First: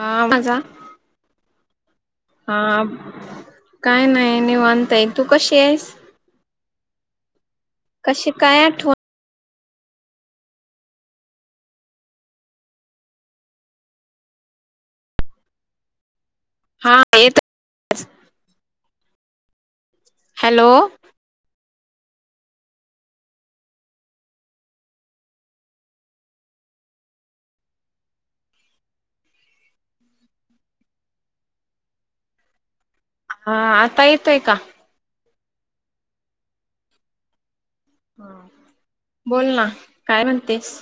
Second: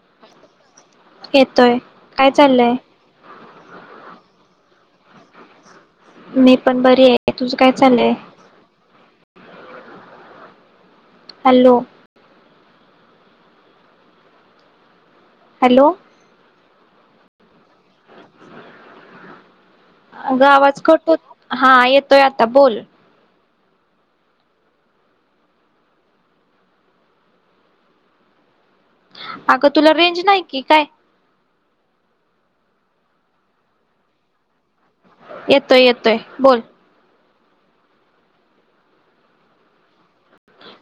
हा माझा येतोय काय चाललंय हा काय नाही नाही म्हणता ये तू कशी आहेस मी पण बरी आहे तुझं काय चालय कशी काय आठवण हॅलो हॅलो हा येत आहे अग आवाज कट होताय हा येतोय आता बोल अगं तुला रेंज नाही कि काय हा आता येतोय का येतोय येतोय बोल ह बोल ना काय म्हणतेस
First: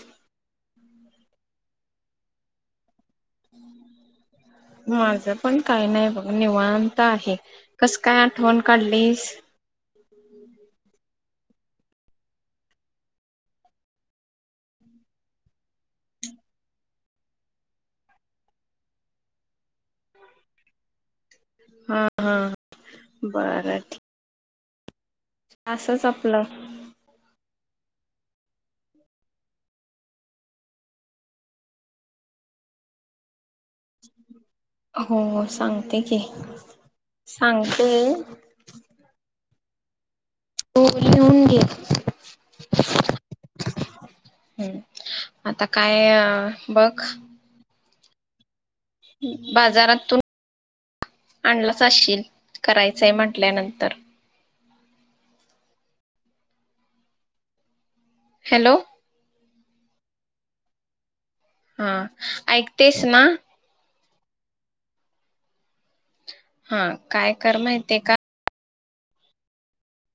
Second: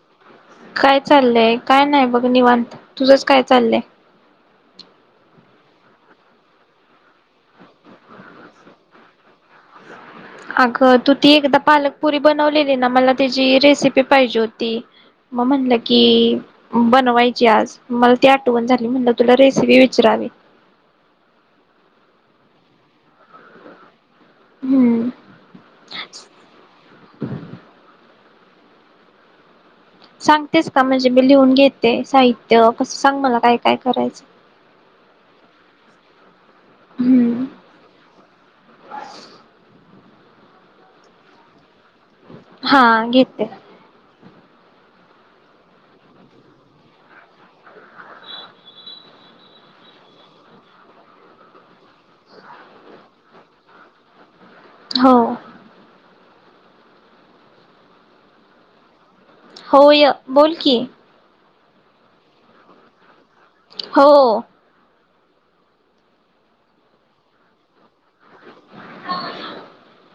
काय चाललंय काय नाही बघ निवांत तुझच काय चाललंय माझं पण काही नाही बघ निवांत आहे कसं काय आठवण काढलीस अगं तू ती एकदा पालकपुरी बनवलेली ना मला त्याची रेसिपी पाहिजे होती मग म्हणलं की बनवायची आज मला ती आठवण झाली म्हणलं तुला रेसिपी विचरावी हा हा बरं ठीक हम्म असं चपलं सांगतेस का म्हणजे मी लिहून घेते साहित्य कस सांग मला काय काय करायचं हो हो सांगते की हम्म सांगते हो लिहून घे हा घेतेत हम्म आता काय बघ बाजारातून आणलाचशील करायचंय म्हटल्यानंतर हो हॅलो होय बोल की हा ऐकतेस ना हो हा काय कर माहिते का [unintelligible]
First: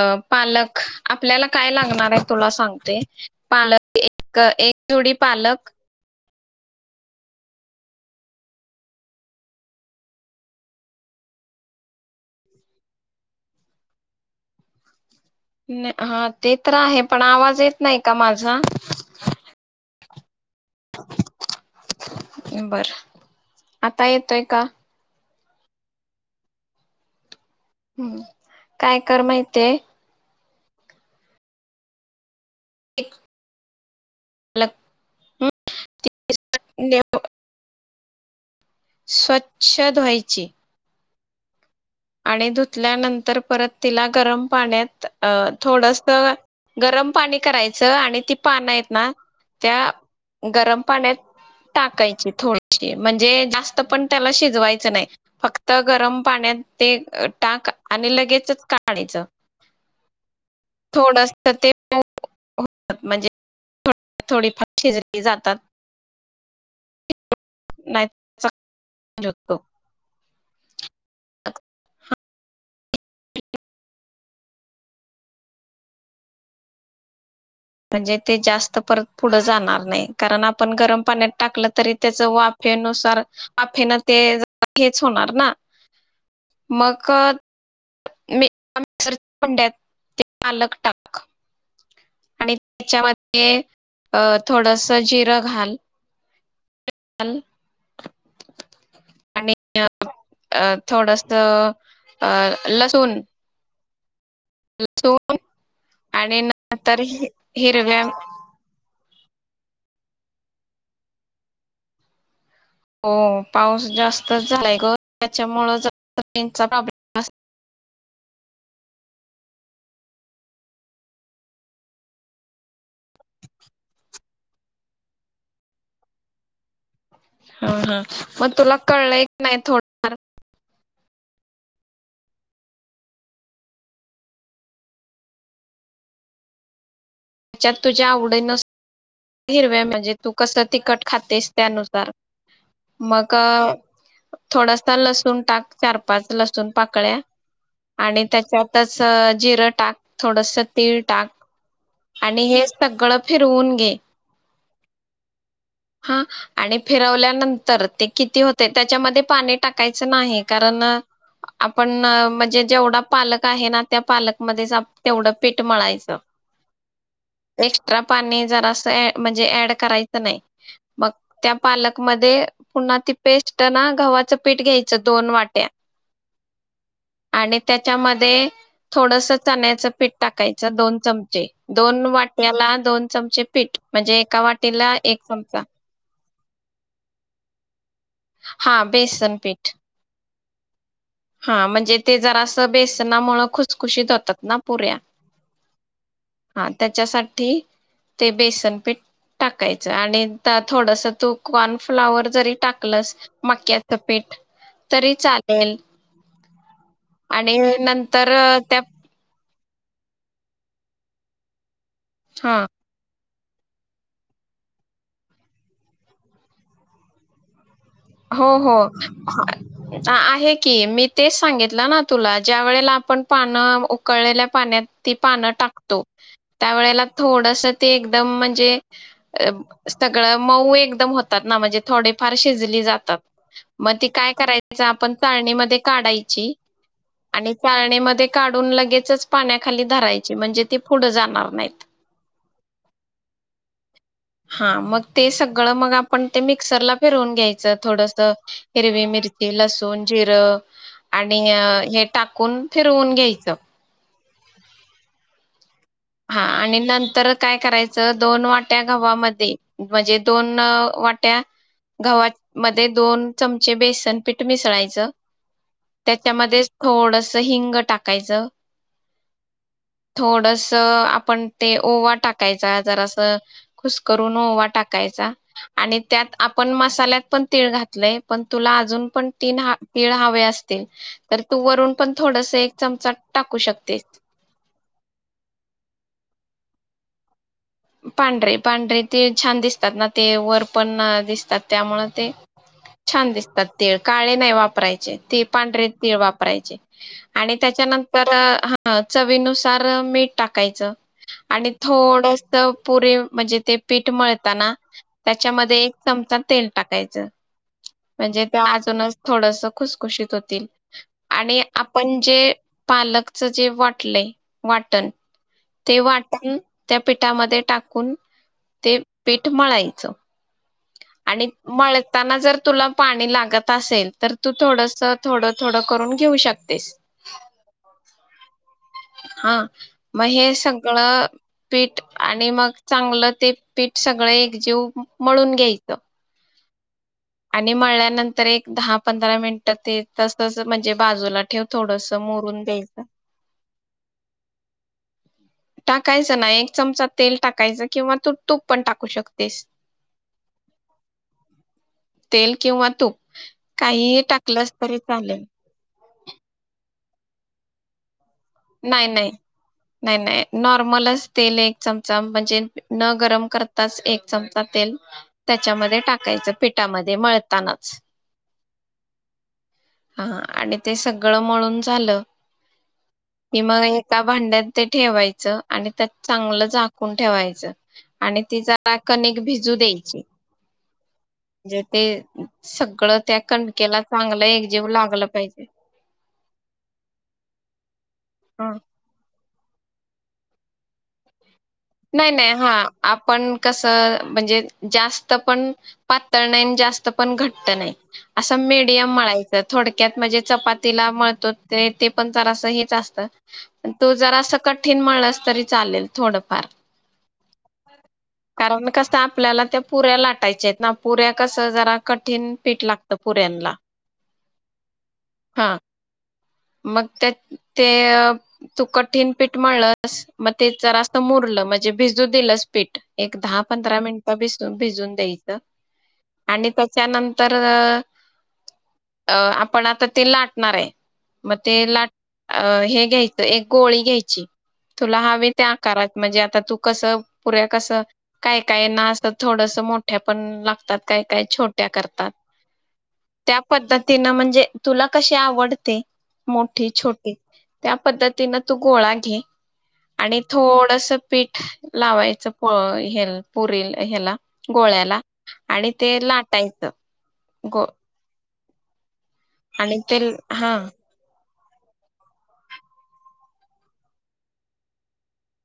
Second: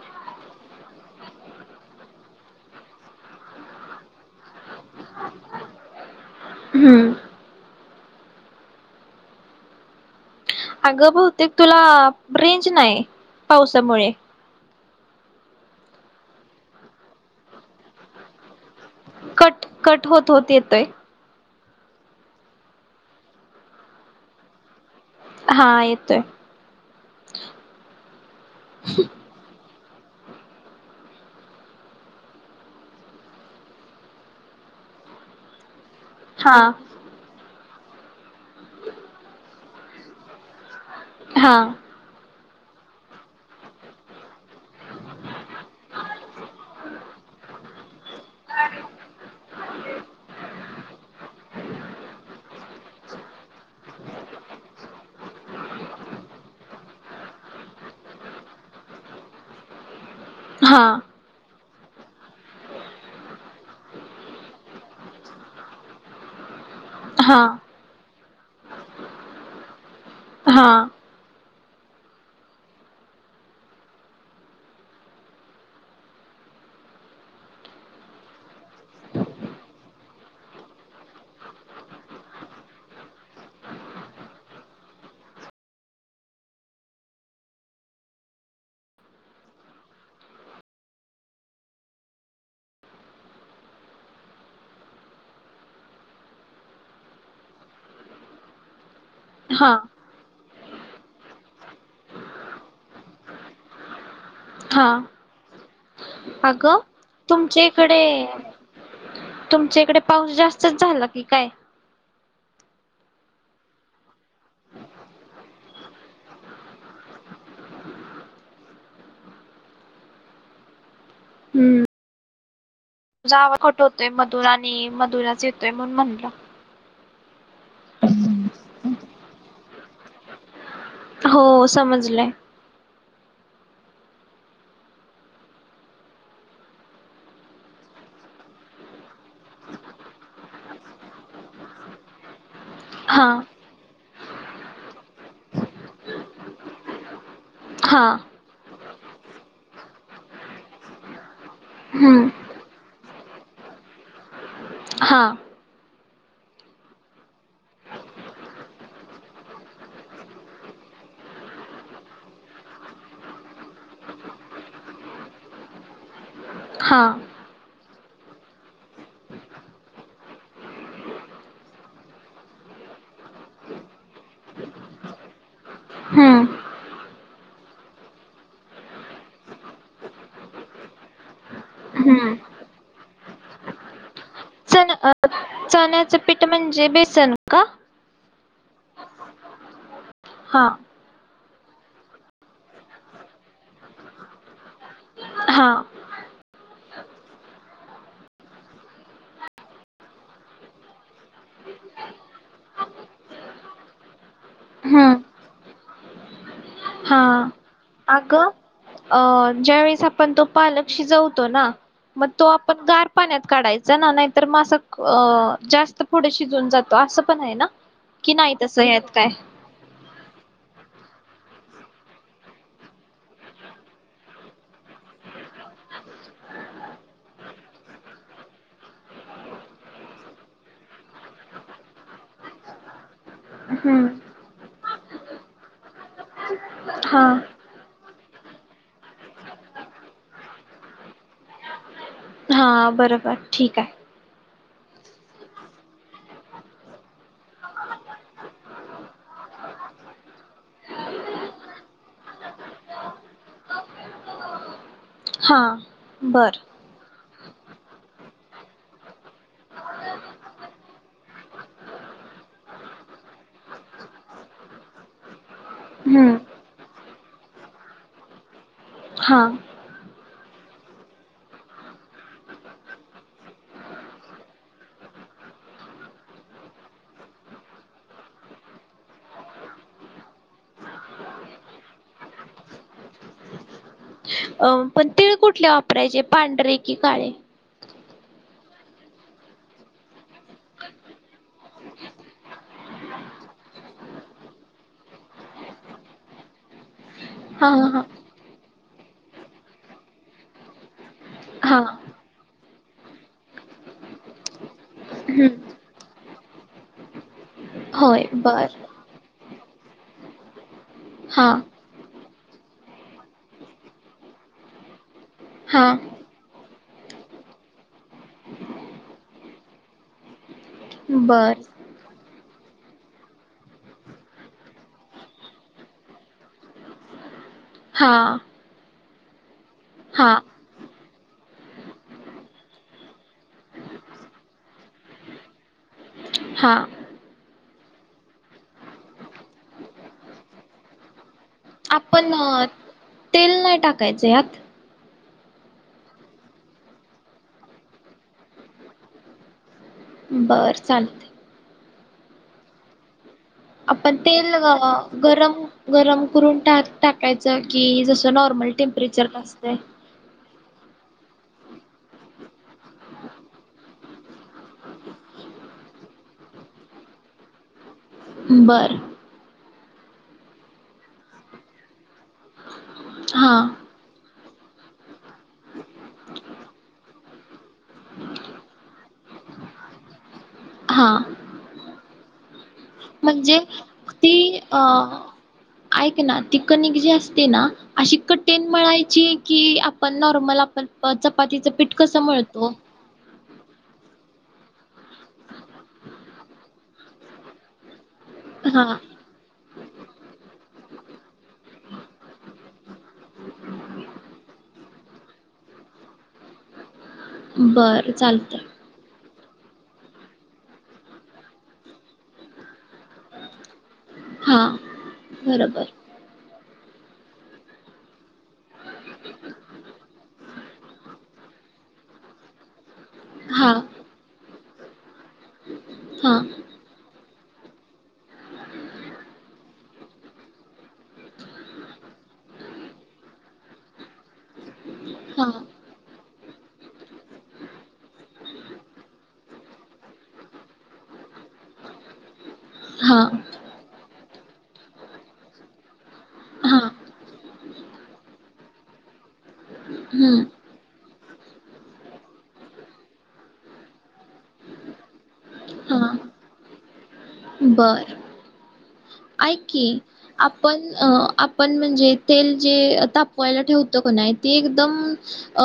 अ पालक आपल्याला काय लागणार आहे तुला सांगते पालक एक एक जोडी पालक हम्म अगं बहुतेक तुला रेंज नाही पावसामुळे हा ते तर आहे पण आवाज येत नाही का माझा कट कट होत होते ते बर आता येतोय का हा येतोय हम्म काय कर माहितीये एक हम् हा स्वच्छ धुवायची हा आणि धुतल्यानंतर परत तिला गरम पाण्यात अ थोडस गरम पाणी करायचं आणि ती पान आहेत ना त्या गरम पाण्यात टाकायची थोडीशी म्हणजे जास्त पण त्याला शिजवायचं नाही फक्त गरम पाण्यात ते टाक आणि लगेचच काढायचा हा थोडस ते म्हणजे थोडी फार शिजली जातात हा [unintelligible] हा अ म्हणजे ते जास्त परत पुढं जाणार नाही कारण आपण गरम पाण्यात टाकलं तरी त्याच वाफेनुसार वाफेन ते हेच होणार ना मगं ते मिस्कर च्या भांडत ते पालक टाक आणि त्याच्यामध्ये अ थोडस जिरं घाल [unintelligible] हा अ थोडस अ लसूण हा लसून आणि अगं नंतर ह तुमच्या इकडे हिरव्या तुमच्या इकडे पाऊस जास्तच झाला की काय? हो पाऊस जास्तच झालाय ग त्याच्यामुळे [inaudible] रेंजचा प्रॉब्लेम हम्म तूझा आवाज कट होतोय. मधुरा आणि मधुराच येतोय म्हणून म्हटल. [inaudible] हा हा मग तुला कळल नाही थोड आला हो समजलंय. तुझ्य तुझ्या आवडीन. नसती हिरव्या म्हणजे तू कसं तिकट खातेस त्यानुसार. हा मग थोडासा लसूण टाक चार, पाच लसूण पाकळ्या. हा आणि त्याच्या तस जिरं टाक, थोडस तीळ टाक, हम्म आणि हे सगळं फिरवून घे. हां. हा आणि फिरवल्यानंतर ते किती होते. त्याच्यामध्ये पाणी टाकायचं नाही, कारण आपण म्हणजे जेवढा पालक आहे. ना त्या पालकमध्येच तेवढं पीठ मळायचं हा एक्स्ट्रा पाणी जरा असं ऍ म्हणजे ऍड करायचं नाही, मग त्या पालक मध्ये पुन्हा ती पेस्ट ना गव्हाचं पीठ घ्यायचं. दोन वाट्या हम्म आणि त्याच्यामध्ये थोडस चण्याचं पीठ, टाकायचं दोन चमचे, दोन हम्म वाट्याला दोन चमचे पीठ. म्हणजे एका चण वाटीला अ एक चम चण्याचं पीठ म्हणजे बेसन का? हा बेसन पीठ. हा. हा म्हणजे ते जरासं बेसना मुळ खुसखुशीत होतात ना पुऱ्या. हा हा त्याच्यासाठी ते बेसन पीठ, टाकायचं आणि थोडस तू कॉर्नफ्लाॉवर, जरी टाकलस मक्याच पीठ हम्म तरी चालेल. हा आणि नंतर आगं! त्या अ. ज्या वेळेस आपण तो पालक शिजवतो ना. मग तो हा आपण गार पाण्यात काढायचं, ना नाहीतर म असं जास्त पुढ शिजून जातो, असं पण आहे ना. कि नाही हो हो तसं यात काय आहे की मी. तेच सांगितलं ना तुला, ज्या वेळेला आपण पानं उकळलेल्या पाण्यात ती पानं टाकतो, त्या वेळेला थोडस ते एकदम म्हणजे, सगळं मऊ एकदम होतात ना म्हणजे थोडेफार शिजली जात [unintelligible] मग हम्म ती काय कराय [unintelligible] आपण तळणीमध्ये काढायची. हा आणि पाण्यामध्ये काढून लगेचच पाण्याखाली धरायची, म्हणजे ती पुढ जाणार नाहीत. हा बर बर ठीक आहे. हा मग ते सगळं मग आपण ते मिक्सरला फिरवून घ्याय ज थोडस हिरवी मिरची, लसूण, जिरं आणि हे टाकून फिरवून घ्यायचं. हा. हा बर आणि नंतरत काय करायचं दोन वाट्या गवामध्ये म्हणजे, दोन वाट्या गव्हामध्ये दोन चमचे बेसन पीठ मिसळायचं, हम्म त्याच्यामध्ये थोडस हिंग टाकायचं. हा. थोडंसं त आपण ते ओवा टाकायचा, जरासं खुसकरून ओवा टाकायचा, आणि त्यात आपण मसाल्यात पण तीळ घातलय पण तुला अजून पण तीन तीळ हवे असतील. तर तू वरून पण थोडस एक चमचा टाकू शकतेस अं पण तीळ कुठले वापरायचे पांढरे कि काळे. पांढरे पांढरे तीळ छान दिसतात ना ते वर पण दिसतात त्यामूळ ते छान दिसतात तीळ काळे नाही वापरायचे ते पांढर तीळ वापरायचे. आणि हा हा त्याच्यानंतर ह चवीनुसार मीठ टाकायचं आणि हा हा थोड पुरे म्हणजे ते पीठ मळताना त्याच्यामध्ये हम्म एक चमचा तेल टाकायचं. होय म्हणजे ते बर अजूनच थोडस खुसखुशीत होतील. हा आणि आपण जे पालकच जे वाटलंय वाटण हा ते वाटण त्या पीठामध्ये टाकून ते पीठ मळायचं. आणि बर मळताना जर तुला पाणी लागत असेल तर तू थोडस थोडं थोडं करून घेऊ शकतेस. हां. हा. मग हे सगळं पीठ आणि मग चांगलं ते पीठ सगळं एकजीव मळून घ्यायचं. हा. आणि मळल्यानंतर एक दहा पंधरा मिनिट ते तसच म्हणजे बाजूला ठेव. थोडस आपण मोरून द्यायचं तेल नाही टाकायचं यात टाकायचं ना एक चमचा तेल टाकायचं किंवा तू तूप पण टाकू शकतेस. बर चालते तेल किंवा तूप आपण काहीही तेल टाकलंस ग तरी चालेल गरम गरम करून त्यात टाकायच की नॉर्मल नाही नाही टेम्परेचर ला असतय जर नाही नाही नॉर्मलच तेल एक चमचा म्हणजे न गरम करताच एक चमचा तेल त्याच्यामध्ये टाकायचं पिठामध्ये मळतानाच बरं हा आणि ते सगळं मळून झालं हा की मग एका भांड्यात ते ठेवायचं आणि त्यात चांगलं झाकून ठेवायचं आणि ति जरा कनिक भिजू द्यायची. हा. ते ते सगळं त्या म्हणजे कणकेला चांगलं ती अ एकजीव लागलं पाहिजे ऐक ना ति कणिक जी असते ना अशी कटीन हा मळायची. कि आपण नॉर्मल आपण चपातीच नाही नाही हा आपण कस म्हणजे जास्त पण पातळ नाही जास्त पण घट्ट नाही. असं हा मीडियम मळायचं थोडक्यात म्हणजे चपाती तिला मळतो ते ते पण जरासं हेच असत पण तो जरास कठीण मळलास तरी चालेल थोडंफार बर कारण कस आपण आपल्याला त्या पुऱ्या लाटायच्या आहेत ना पुऱ्या कसं जरा कठीण पीठ लागतय. पुऱ्यांना हा बरोबर मग त्या ते तू कठीण पीठ मळलस मग तेच जरास मुरल म्हणजे भिजू दिलंस पीठ एक दहा हा पंधरा मिनट मग भिस भिजून द्यायचं. हा आणि त्याच्यानंतर अ आपण आता ते लाटणार आहे. म ते लाट हे घ्यायचं एक गोळी घ्यायची तुला हवी हा त्या आकारात म्हणजे आता तू कसं पुऱ्या कसं काय काय ना असं थोडस मोठ्या पण लागतात. काय काय छोट्या करतात हा त्या पद्धतीनं म्हणजे तुला कशी आवडते. हा मोठी छोटी त्या पद्धतीनं तू गोळा घे आणि हम्म थोडस पीठ लावायचंपुरी ह्याला गोळ्याला आणि ते लाटायचं. गो बर ऐक की आणि तेल हा आपण पण म्हणजे तेल जे तापवायला ठेवत का नाही ते एकदम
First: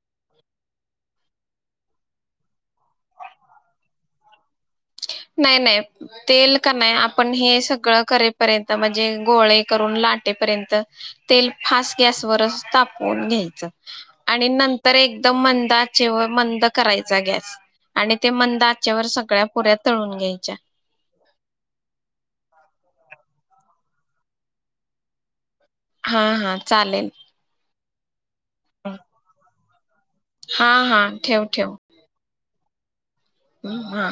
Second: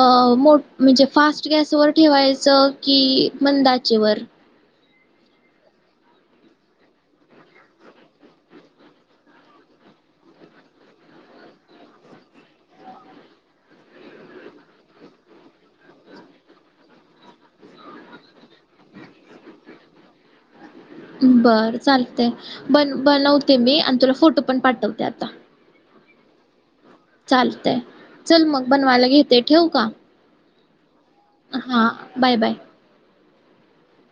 अ मो म्हणजे फास्ट गॅसवर ठेवायचं कि मंद आचेवर नाही नाही तेल का नाही आपण हे सगळं करेपर्यंत म्हणजे गोळे करून लाटेपर्यंत तेल फास्ट गॅसवरच तापून घ्यायचं. आणि नंतर एकदम मंद आचेवर मंद करायचा. गॅस आणि ते मंद आच्यावर सगळ्या पुऱ्या तळून घ्यायच्या. बर चालते बन बनवते मी आणि तुला फोटो पण पाठवते आता हा हा चालेल चालतय. चल मग बनवायला घेते. ठेवू का हा हा ठेव हा बाय बाय हम् हा